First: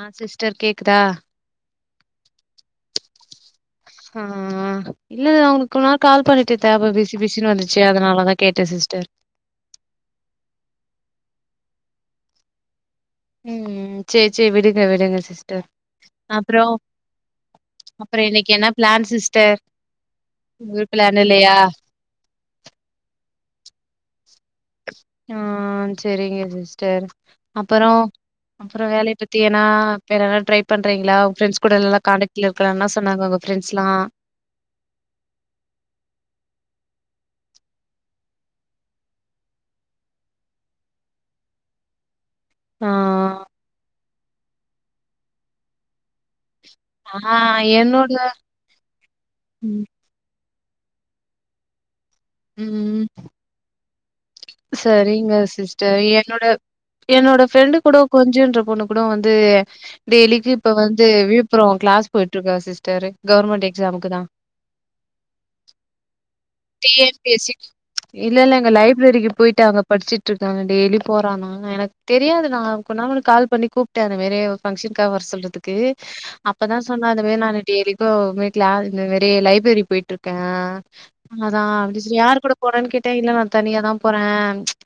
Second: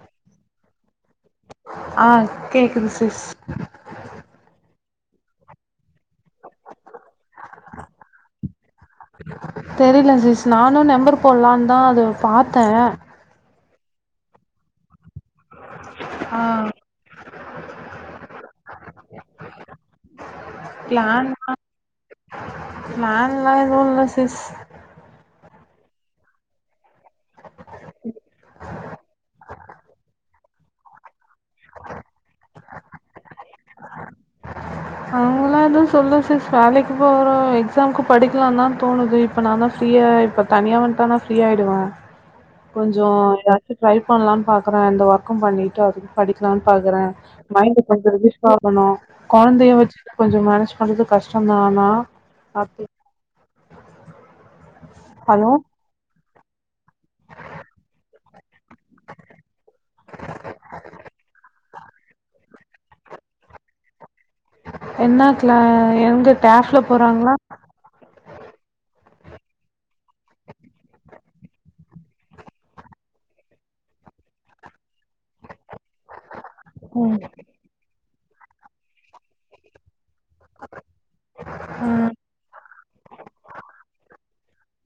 ஆ sister கேக்குதா ஆ கேக்குது சிஸ் ஆ இல்ல உங்களுக்கு ஒரு கால் பண்ணிட்டு தேவ பிசி பிசின்னு வந்துச்சு அதனால தா கேட்டே சிஸ்டர் தெரில சீஸ் நானு நெம்பர் போடலானு தா அதுல பாத்தே ம் சேரி சேரி விடுங்க விடுங்க சிஸ்டர் ஆ அப்ரோ அப்பரோ இன்னைக்கு என்ன பிளான் சிஸ்டர் ஒரு பிளான் இல்லையா [inaudible] பிளான்ளா எதுவு இல்ல சிஸ் ஆ சேரிங்க சிஸ்டர் அப்பரோ அப்புரோ வேலைய பத்தி ஏன்னா வேனா ட்ரை பண்றீங்களா ப்ரண்டஸ் கூடல்ல காண்டக்ட் ல இருக் அப்ரோ என்ன சொன்னாங்க ஒங்க ஃப்ரெண்ட்ஸ்ல்லா அவங்களா எது சொல்ல சிஸ் வேலைக்கு போரோ எக்ஸாம்கு படிக்கலாம் தா தோணுது இப்ப நா தா ஃப்ரீயா இப்ப தனியா வந்துட்டா நா ஃப்ரீயா ஆயிடுவே ஆ கொஞ்சோ ஏதாச்சு ட்ரை பண்லான்னு பாக்கறே இந்த ஒர்க்கும் பண்ணிட்டு அது படிக்கலான்னு பாக்கறே ஆ மைண்ட கொஞ்சோ என்னோட ரெளிப் ஆகணு கொழந்தைய ம் வச்சு கொஞ்சோ மேனேஜ் பண்றது கஷ்டந்தா ஆனா அப்ப செரிங்க ஹலோ சிஸ் என்னோட என்னோட ஃப்ரெண்டு கூட கொஞ்சுன்ற பொண்ணு கூட வந்து டெய்லிக்கு இப்ப வந்து விலுப்புரோ கிளாஸ் போயிட்டு இருக்கா சிஸ்டர் கவர்மெண்டட் எக்ஸாமுக்கு தா என்னா கிளா எங்க டேஃப்ல [unintelligible] போறாங்களா பேசிட் இல்ல இல்ல அங்க லைப்ரரிக்கு போயிட்டு அங்க படிச்சிட்டு இருக்காங்க டெய்லி போறான்னா எனக் தெரியாது நா கொன்னா முன்னாடி கால் பண்ணி கூப்ட்டே அந்த மாரி ஃபங்க்ஷனுக்காக வர சொல்றதுக்கு [inaudible] இப்பதா சொன்னா அந்த மாரி நானு டெய்லிக்கு வீட்ல இந்த மேரி லைப்ரரி போயிட்டு இருக்கே அதா அப்டி ம் சேரி யார் கூட போறேன்னு கேட்டே இல்ல நா தனியாதா போறே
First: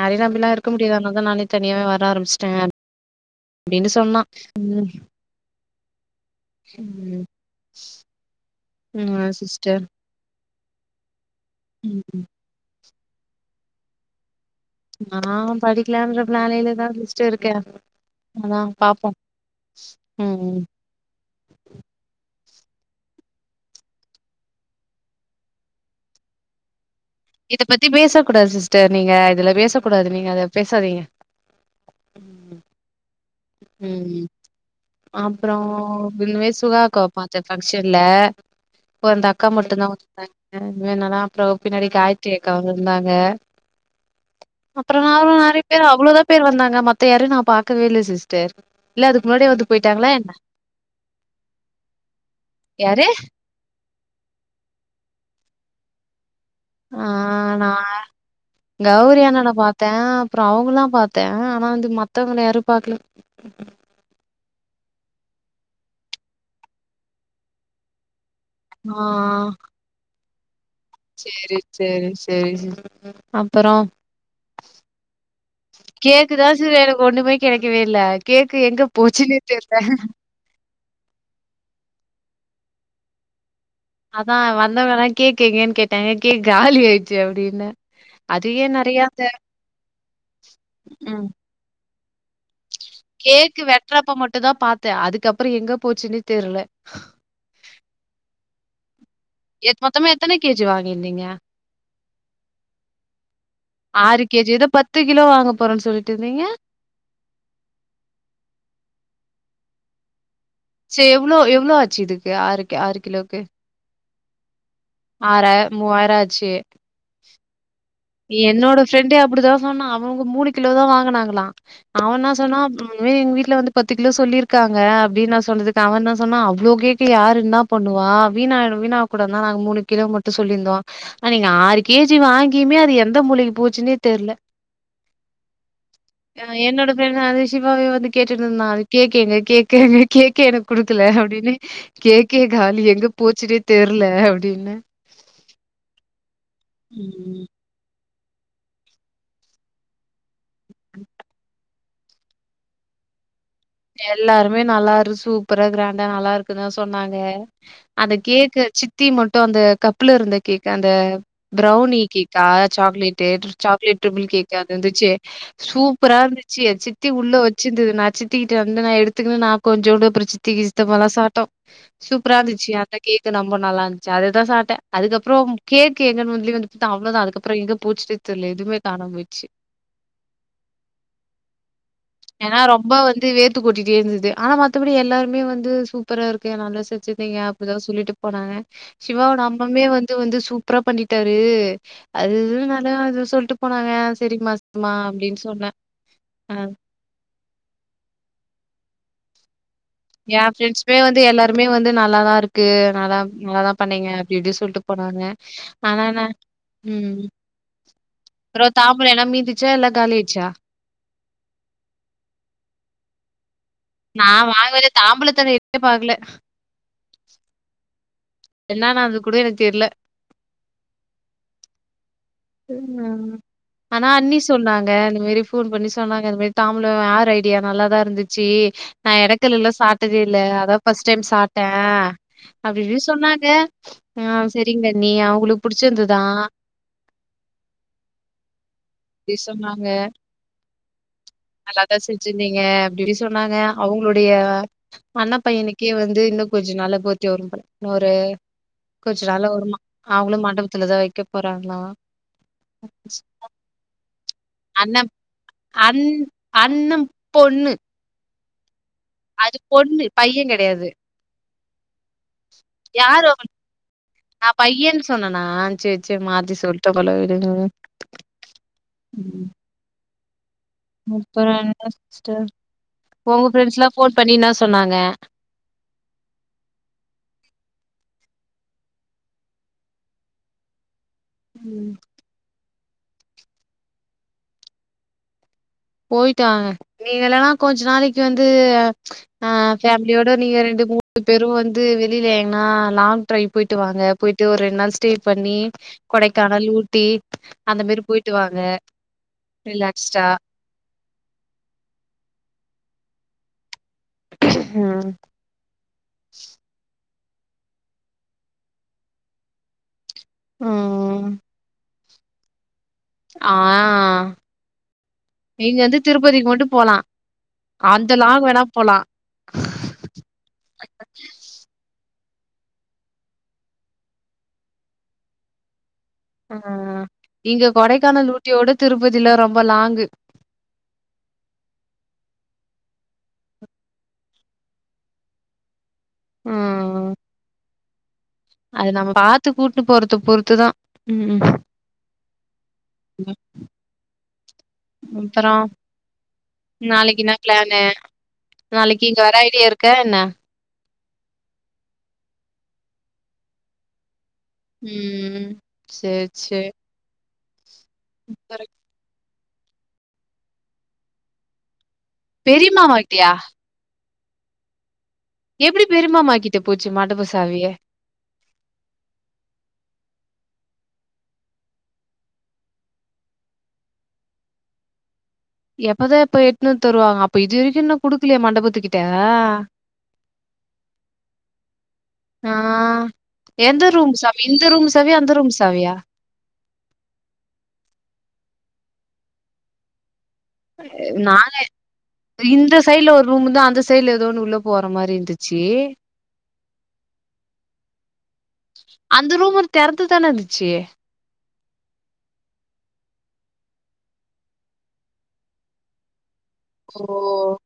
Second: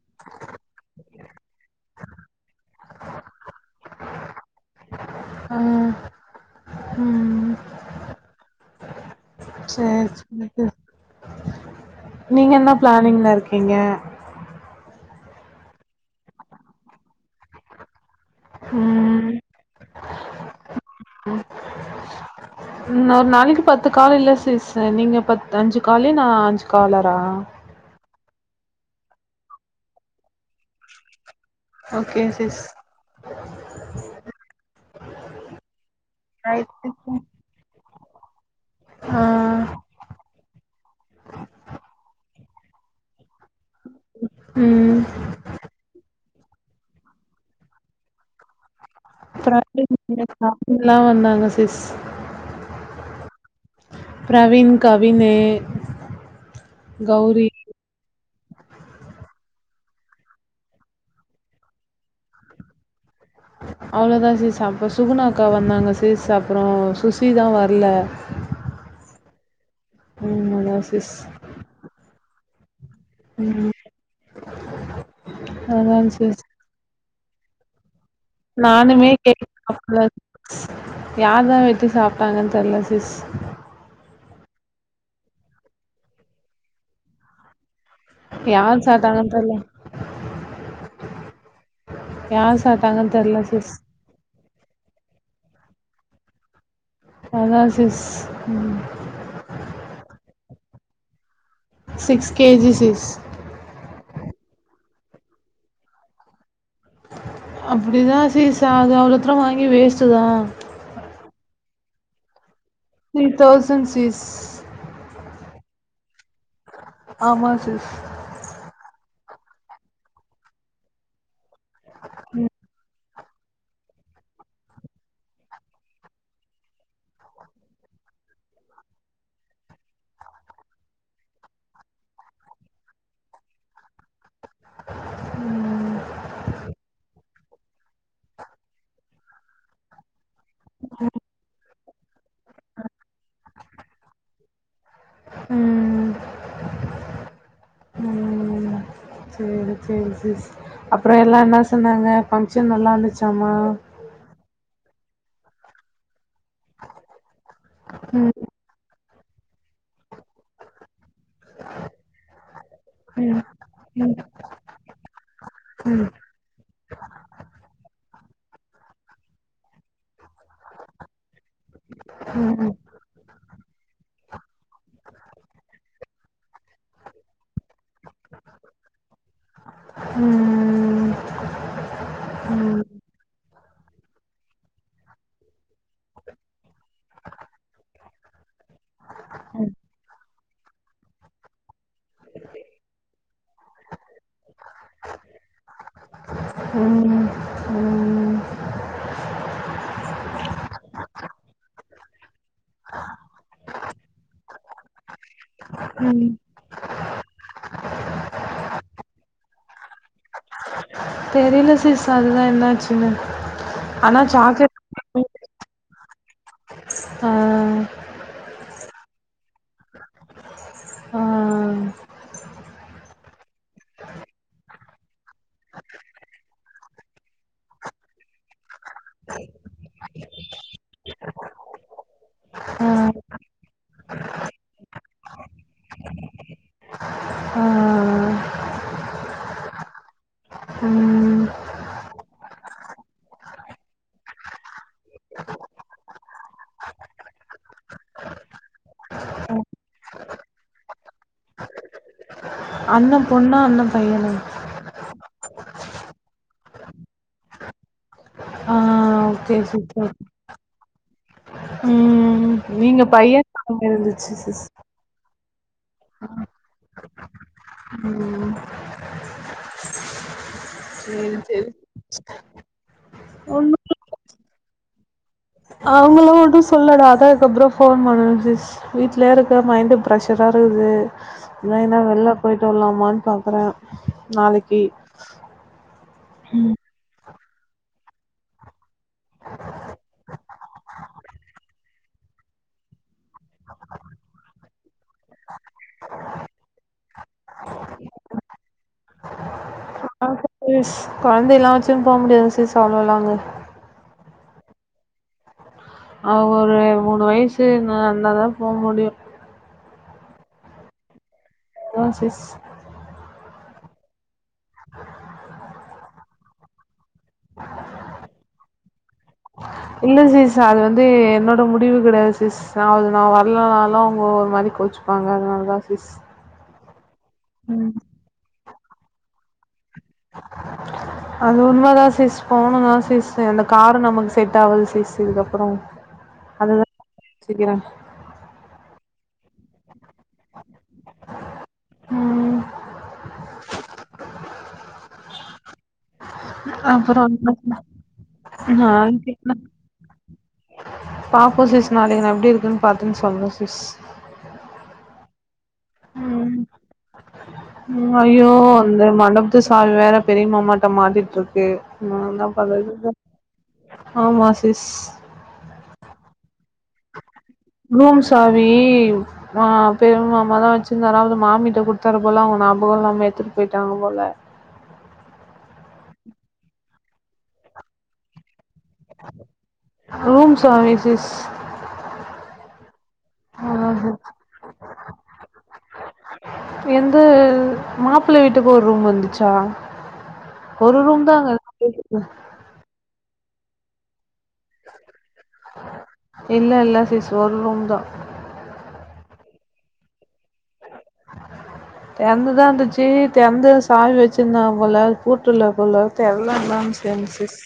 யாரையு நம்பில்லா இருக்க முடியாது அதுனாலதா நானே தனியாவே வர ஆரம்புச்சுட்டே அப்டின்னு சொன்னா ம் ஆ ம் ம் ஆமா சிஸ் சேரி நித்து ம் ம் நீங்க என்ன பிளானிங்கில்ல இருக்கீங்க நா படிக்கலான்ற பிளானிங்கில்லதா சிஸ்டர் இருக்கேன் அதா பாப்போ ம் ம் ம் [inaudible] இன்னொரு நாளைக்கு பத்து கால் இல்ல சிஸ்சு நீங்க பத்து அஞ்சு காலு நா அஞ்சு காலர இத பத்தி பேசக்கூடாது சிஸ்டர் நீங்க இதுல பேசக்கூடாது நீங்க அத பேசாதீங்க ஓகே சிஸ் ம் ம் அப்றோ ஒன்னுமே ரைட் சுதா அக்காவ சிஸ். பாத்தே பங்க்ஷன்ல இப்ப ஆ அந்த அக்கா மட்டுந்தா பாத்தோ இது என்னனா அப்றோ பின்னாடி காயத்திரி அக் அக்கா வந்துருந்தாங்க அப்றோ ம் யாரு வரி பேர் அவ்ளோதா பேர் வந்தாங்க மத்த யாரையு நா பாக்கவே இல்லை சிஸ்டர் இல்ல அதுக்கு முன்னாடியே வந்து போயிட்டாங்களா பிரவினு என்ன கவின் லா வந்தாங்க சிஸ் யாரு பிரவீன் கவின்னு ஆ நா கௌரி அண்ணண பார்த்தே அப்றோ அவுங்கல்லா பார்த்தே ஆனா வந்து மத்தவங்கள யாரையு பாக்கல ஆ [inaudible] அவ்ளோதா சிஸ் அப்போ சுகுணாக்கா வந்தாங்க சிஸ் அப்றோ சுசிதா வர்ல ஆ ஆ ம் அதா சிஸ் சேரி சேரி சேரி சிஸ் ம் அப்றோ கேக்குதா சிஸ் எனக்கு ஒண்ணுமே கேக்கவே இல்ல கேக்கு எங்க போச்சுன்னே தெர்ல யார தா வெட்டி சாப்பிட்டாங்கன்னு தெர்ல சிஸ் அதா வந்தவங்களா கேக் எங்கன்னு கேட்டாங்க கேக் காலி ஆயிடுச்சு அப்படின்ன அது ஏ யார் நறையா அந்த சாப்ட்டாங்கன்னு தெர்ல ம் யார் சாட் கேக்கு வெட்றப்ப மட்டுமந்தா பாத்தே அதுக்கப்றோ எங்க போச்சுன்னே தெர்ல அதா சிஸ் எத் மொத்தமா எத்தன கேஜி வாங்கீர்ந்தீங்க சிக்ஸ் கேஜி சிஸ் ஆறு கேஜி எதோ பத்து கிலோ வாங்க போறேன்னு சொல்லிட்டு இருந்தீங்க அப்டிதா சிஸ் சா அது அவ்ளோதூர வாங்கி வேஸ்ட்டு தா செ எவ்ளோ எவ்ளோ ஆச்சு இதுக்கு ஆறுக்கு ஆறுக் த்ரீ தௌசண்ட் சிஸ் ஆறாயிரோ மூவாயிரோ ஆச்சு ஆமா சிஸ் என்னோட ஃப்ரெண்டே அப்டிதா சொன்னா அவங்க மூணு கிலோ தா வாங்கனாங்களா அவ என்ன சொன்னா இந்த மேரி எங்க வீட்ல வந்து பத்து கிலோ சொல்லியிருக்காங்க அப்டின்னு நா சொன்னதுக்கு அவன் என்ன சொன்னா அவ்ளோ கேக்க யார் என்னா பண்ணுவா வீணா வீணாயிட கூடாதுனுதா நாங்க மூணு கிலோ மட்டு சொல்லிருந்தோ ஆனா நீங்க ஆறு கேஜி வாங்கியுமே அது எந்த மூளைக்கு போச்சுன்னே தெர்ல ம் ஆ என்னோட பேர்தா அந்த சிவாவே வந்து கேட்டுட்ருந்தா அது கேக்கு எங்க கேக்கு எங்க கேக்கே எனக்கு கொடுக்கல அப்டின்னு கேக்கே காலி எங்க போச்சுன்னே தெரில அப்டின்னு ம் ம் ம் சேரி சேரி சிஸ் அப்றோ எல்லா என்ன சொன்னாங்க ஃபங்க்ஷன் நல்லா இருந்துச்சாமா எல்லாருமே நல்லா இரு சூப்பரா கிராண்டா நல்லா இரு க்கு சொன்னாங்க அந்த ம் கேக் சித்தி மட்டு அந்த கப்புல இருந்த கேக் அந்த ப்ரௌனி கேக்கா சாக்லேட்டு ம் சாக்லேட் ம் மில் கேக் இங்க வந்துருந்துச்சு ம் சூப்பரா இருந்துச்சு சித்தி உள்ள வச்சிருந்தது நா சித் சித்திக்கிட்ட இருந்து நா எடுத்துக்குனு நா கொஞ்சோடு அப்புறு சித்திக்கு சித்தப்பாலா சாப்ட்டோ சூப்புரா ம் இருந்துச்சு அந்த கேக்கு ரொம்ப நல்லா இருந்ச்சு அதுதா சாப்ட்ட அதுக்கப்புறோம் கேக்கு எங்கன் வந்துலி வந்து பாத்தா அவ்ளோதா அதுக்கப்புறோ எங்க போச்சுனே தெர்ல எதுமே காணாம் போய்ச்சு ம் ஏனா ம் ம். ரொம்ப வந்து வேர் த்து கொட்டிட்டே இருந்தது ஆனா மத்தபடி எல்லாருமே வந்து சூப்பரா இருக்கு நல்லா செச்சிர்ந்தீங்க அப்டிதா சொல்லிட்டு போனாங்க சிவாவோட அம்மம்மே வந்து வந்து சூப்ரா பண்ணிட்டாரு அது இதுன் நல்லா அது சொல்ட்டு போனாங்க செரிமா செரிமா அப்டின் சொன்ன ம் ம் ஏன் ஃபிரெண்ஸ்மே வந்து எல்லாருமே வந்து நல்லாதா இருக்கு நல்லா நல்லாதா பண்ணீங்க அப்டி இப்டி சொல்ட்டு போனாங்க ஆனா என்ன ம் ம் அப்றோ தாம்ப்ளோ எல்லா மீந்துச்சா எல்லா காலியாட்ச்சா தெரில சிஸ் அதுலா என்னாச்சுனு நா வாங்கவச்ச தாம்பளத்தவே எட்த்து பாக்குல ஆ என்னா நன்ந்து கூட எனக் தெர்ல ஆ தெரியுமா அதுலா ஆனா அண்ணி சொன்னாங்க அந்த மாரி ஃபோன் பண்ணி சொன்னாங்க இது மாரி தாம்புலோ யார் ஐடியா நல்லாதா இருந்துச்சு நா எடக்கல்லுல சாப்டதே இல்ல அதா ஃபஸ்ட் டைம் சாப்ட்ட ஆ அப்டின்னு சொன்னாங்க ஆ செரிங்கண்ணி அவுங்களுக் புடிச்சிருந்துதா ஆ அப்டி சொன்னாங்க ம் நல்லாதா செஞ்சிருந்தீங்க அப்டின்னு சொன்னாங்க அவுங்ளுடைய அண்ண பையனுக்கே வந்து இன்னு கொஞ்சு நாள்ல பேத்ரே வரும் போல இன்னொரு கொஞ்சு நாள்ல வருமா அவுங்குளு மண்டபத்துலதா வைக்க போறாங்ளா அண்ண பொண்ணா அண்ணன் பையனா அண்ண அன் அண்ணன் பொண்ணு ஆ ஓகே அது பொண்ணு சூப்பர் பையன் கெடையாது ம் நீங்க யாரோ பையன் சொன் மாரி இருந்துச்சு நா சிஸ் பையன்னு சொன்னனா செர் செர் மாத்தி சொல்ட்ட போல விடுங்க ம் ம் சேரி சூப்பரா சேரி இருந்தா சிஸ்டர் ஒங்க ஒன்னு பிரெண்ஸ்லா ஃபோன் பண்ணி இன்ன சொன்னாங்க அவுங்களா ஒன்னு சொல்லடா அதா அதுக்கப்றோ ஃபோன் பண்ண சிஸ் வீட்லே இருக்க மைண்டு பிரெஷரா இருக்குது அதா ம் எங்னா வெள்ல போய்ட்டு வர்லாமான் பாக்குற நாளைக்கு போயிட்டு வாங்க நீங்க இல்லனா கொஞ்ச நாளைக்கு வந்து ஆ ஃபேமிலியோட நீங்க ரெண்டு மூணு பேரூ வந்து வெளில எங்னா லாங் ட்ரைவ் போய்ட்டு வாங்க போய்ட்டு ஒரு ரெண் நாள் ஸ்டே பண்ணி கொடைக்கானல் ஊட்டி அந்த மாரி போய்ட்டு வாங்க ரிலாக்ஸ்டா இஸ் குழந்தைலா வச்சுன் போ முடியாது சிஸ் அவுளோ லாங்கு ம் அவுள் நேரமு மூணு வயசு இருந்தந்த தா போ முடியு ம் அதா சிஸ் ஆ நீங்க வந்து திருப்பதிக்கு மட்டு போலா அந்த லாங் வேணா போலா இல்ல சிஸ் அது வந்து என்னோட முடிவு கெடையாது சிஸ் ச வுது நா வரலனாலு அவுங்க ஒரு மாரி கோச்சுப்பாங்க அதனாலதா சிஸ் ஆ இங்க ம் கொடைக்கானல் ஊட்டியோட திருப்பதில ரொம்ப லாங்கு அது உண்ம தா சிஸ் போணுதா சிஸ் அந்த காரு நமக்கு செட் ஆவாது சிஸ் இதுக்கப்பறோ அதுதா ம் யோச்சிக்கிறே அது நம்ம பாத்துகூட்டு போறத பொறுத்துதா ம் ம் முப்பறோ நாளைக்கி என்ன பிளானு நாளைக்கி இங்க வர்ற ஐடியா இருக்க என்ன பாப்போ சிஸ் நாளைக்கி நா எப்டி இருக்குன்னு பாத்துன்னு சொல்றே சிஸ் ம் சேரி ம் சேரி ம் ஐயோ இந்த மண்டபத்து சாவி வேற பெரிய மாமாட்ட மாட்டிட்டு இருக்கு ஆ என்ன பண்றதுங்க பெரியமாமாகிட்டயா எப்டி பெருமாமாக்கிட்ட போச்சு மண்டபசாவி ரூம் சாவி ஆ பெரும் மாமா தா வச்சிருந்தாரா அதாவது மாமிட்ட குடுத்தாரு போல அவுங்க ஞாபக இல்லாம எடுத்துட்டு போயிட்டாங்க போல எப்பதா இப்ப எத்துனு வந்து தருவாங்க அப்ப இது வரைக்கு இன்னு குடுக்கலயா மண்டபத்துக்கு ட்ட ரூம் சர்வீஸ் திஸ் ஆ எந்த ரூம் சாவி இந்த ரூம்சாவியா அந்த ரூம்சாவியா எந்த மாப்பிள்ள வீட்டுக்கு ஒரு ரூம் வந்துச்சா ஒரு அ ரூம் தான் அங்க நாங்க இருக்கு இப்ப இந்த சைட்ல ஒரு ரூம் வந்த அந்த சைடுல ஏதோன்னு உள்ள போற மாரி இருந்துச்சு இல்ல இல்ல சிஸ் ஒரு ரூம் தான் அந்த ரூம் மட்டு தெறந்துதான இருந்துச்சு தெறந்து தா இருந்துச்சு தெறந்த சாவி வச்சிருந்தாங்க போல பூட்டுள்ள போல தெர்ல லாங் ஓ சென் சிஸ்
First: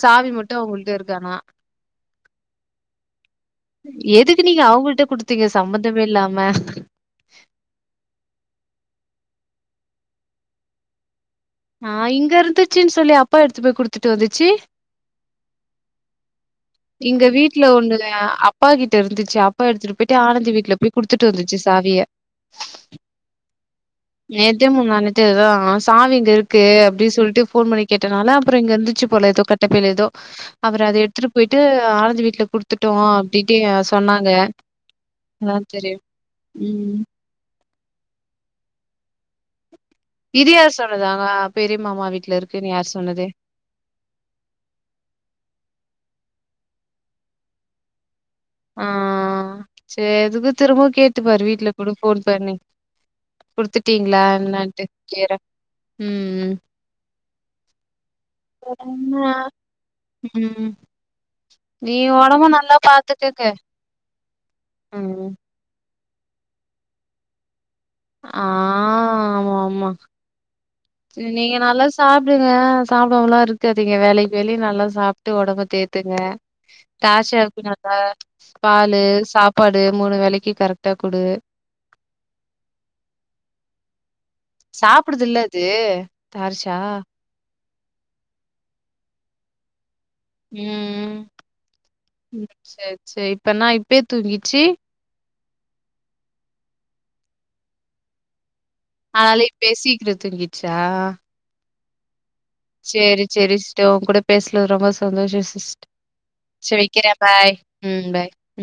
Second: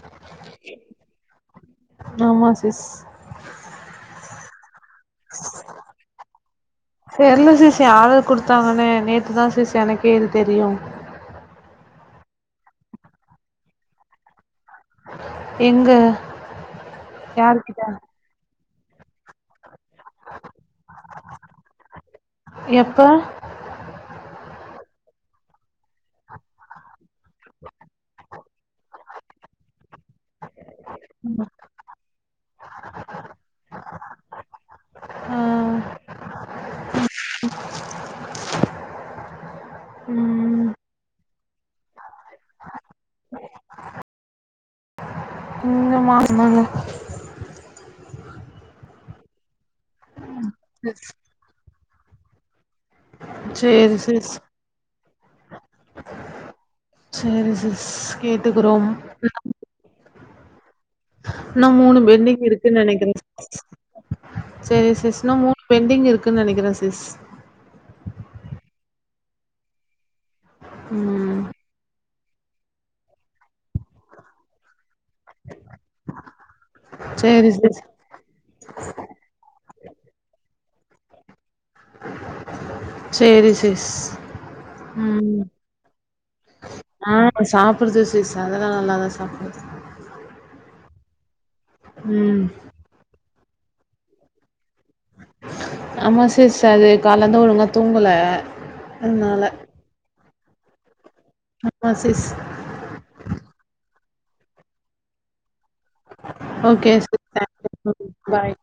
சாவி மட்டு அவங்கள்ட்ட இருக்கு ஆனா ஆமா சிஸ் எதுக்கு நீங்க அவுங்கள்ட்ட குடுத்தீங்க சம்பந்தமே இல்லாம தெர்ல சிஸ் யாரு குடுத்தாங்கன்னே நேத்து தா சிஸ் எனக்கே இது தெரியு ஆ இங்க இருந்துச்சின்னு சொல்லி அப்பா எடுத்து போய் குடுத்துட்டு வந்துச்சு எங்க எங்க வீட்ல யார்கிட்ட ஒண்ணு அப்பா கிட்ட இருந்துச்சு அப் அப்பா எடுத்துட்டு போயிட்டு ஆனந்தி வீட்ல போய் குடுத்துட்டு வந்துச்சு சாவிய எப்ப நேத்தே முன்னானேத்தேதா சாவி இங்க இருக்கு அப்டி சொல்ட்டு ஃபோன் பண்ணி கேட்டனால அப்பறோ இங்க இருந்துச்சு போல ஏதோ கட்டப்பைல ஏதோ அப்பறோ அத எடு போயிட்டு ஆனந்தி வீட்ல குடுத்துட்டோ அப்டின்ட்டே சொன்னாங்க ஆ, என்னா தெரில ம் இது ம், யார் சொன்னதாங்க பெரிய மாமா வீட்ல இருக்குன்னு யாரு சொன்னது இந்த மா சொன்னாங்க ஆ செரி எதுக்கு திரும்பவு கேட்டுப்பாரு வீட்ல கூட ஃபோன் பண்ணி சரி குடுத்துட்டீங்களா சிஸ் என்னட்டு கேறே ம் ம் சரி சிஸ் கேட்டுக்கறோம் ஆமா. ம் இன்னு நீ மூணு பென்டிங் ஒடம்ப நல்லா இருக்குன்னு நனைக்கிறே பாத்துக்கங்க சிஸ் சேரி சிஸ் ம் இன்னு மூண் பென்டிங் இருக்குன்னு நனைக்கிற சிஸ் ஆ ஆமா ஆமா ம் நீங்க நல்லா சாப்டுங்க சாப்டாமலா இருக்காதீங்க வேலைக்கு வேலை நல்லா சாப் ட்டு ஒடம்ப தேத்துங்க சேரி தார்ஷாக்கு சிஸ் நல்லா பாலு சாப்பாடு மூணு வேலைக்கு கரெக்டா குடு சேரி சிஸ் ம் சாப்புடுதுல்ல அது தார்ஷா ஆ சாப்புடுது சிஸ் அதலா நல்லாதா சாப்புடுது ம் ம் ம் சேரி சேரி இப்ப என்னா இப்பே தூங்கிச்சு ஆமா சிஸ் அது காலந்து ஒழுங்கா தூங்கல அதனால இப்பே சீக்கரோ தூங்கிச்சா ஆமா சிஸ் சேரி சேரி சிஸ்டர் உங்க கூட பேசலது ரொம்ப சந்தோஷோ சிஸ் சேரி ஓகே வக்கிறே சிஸ் பாய் தேங்க்யூ ம் பாய் ம்.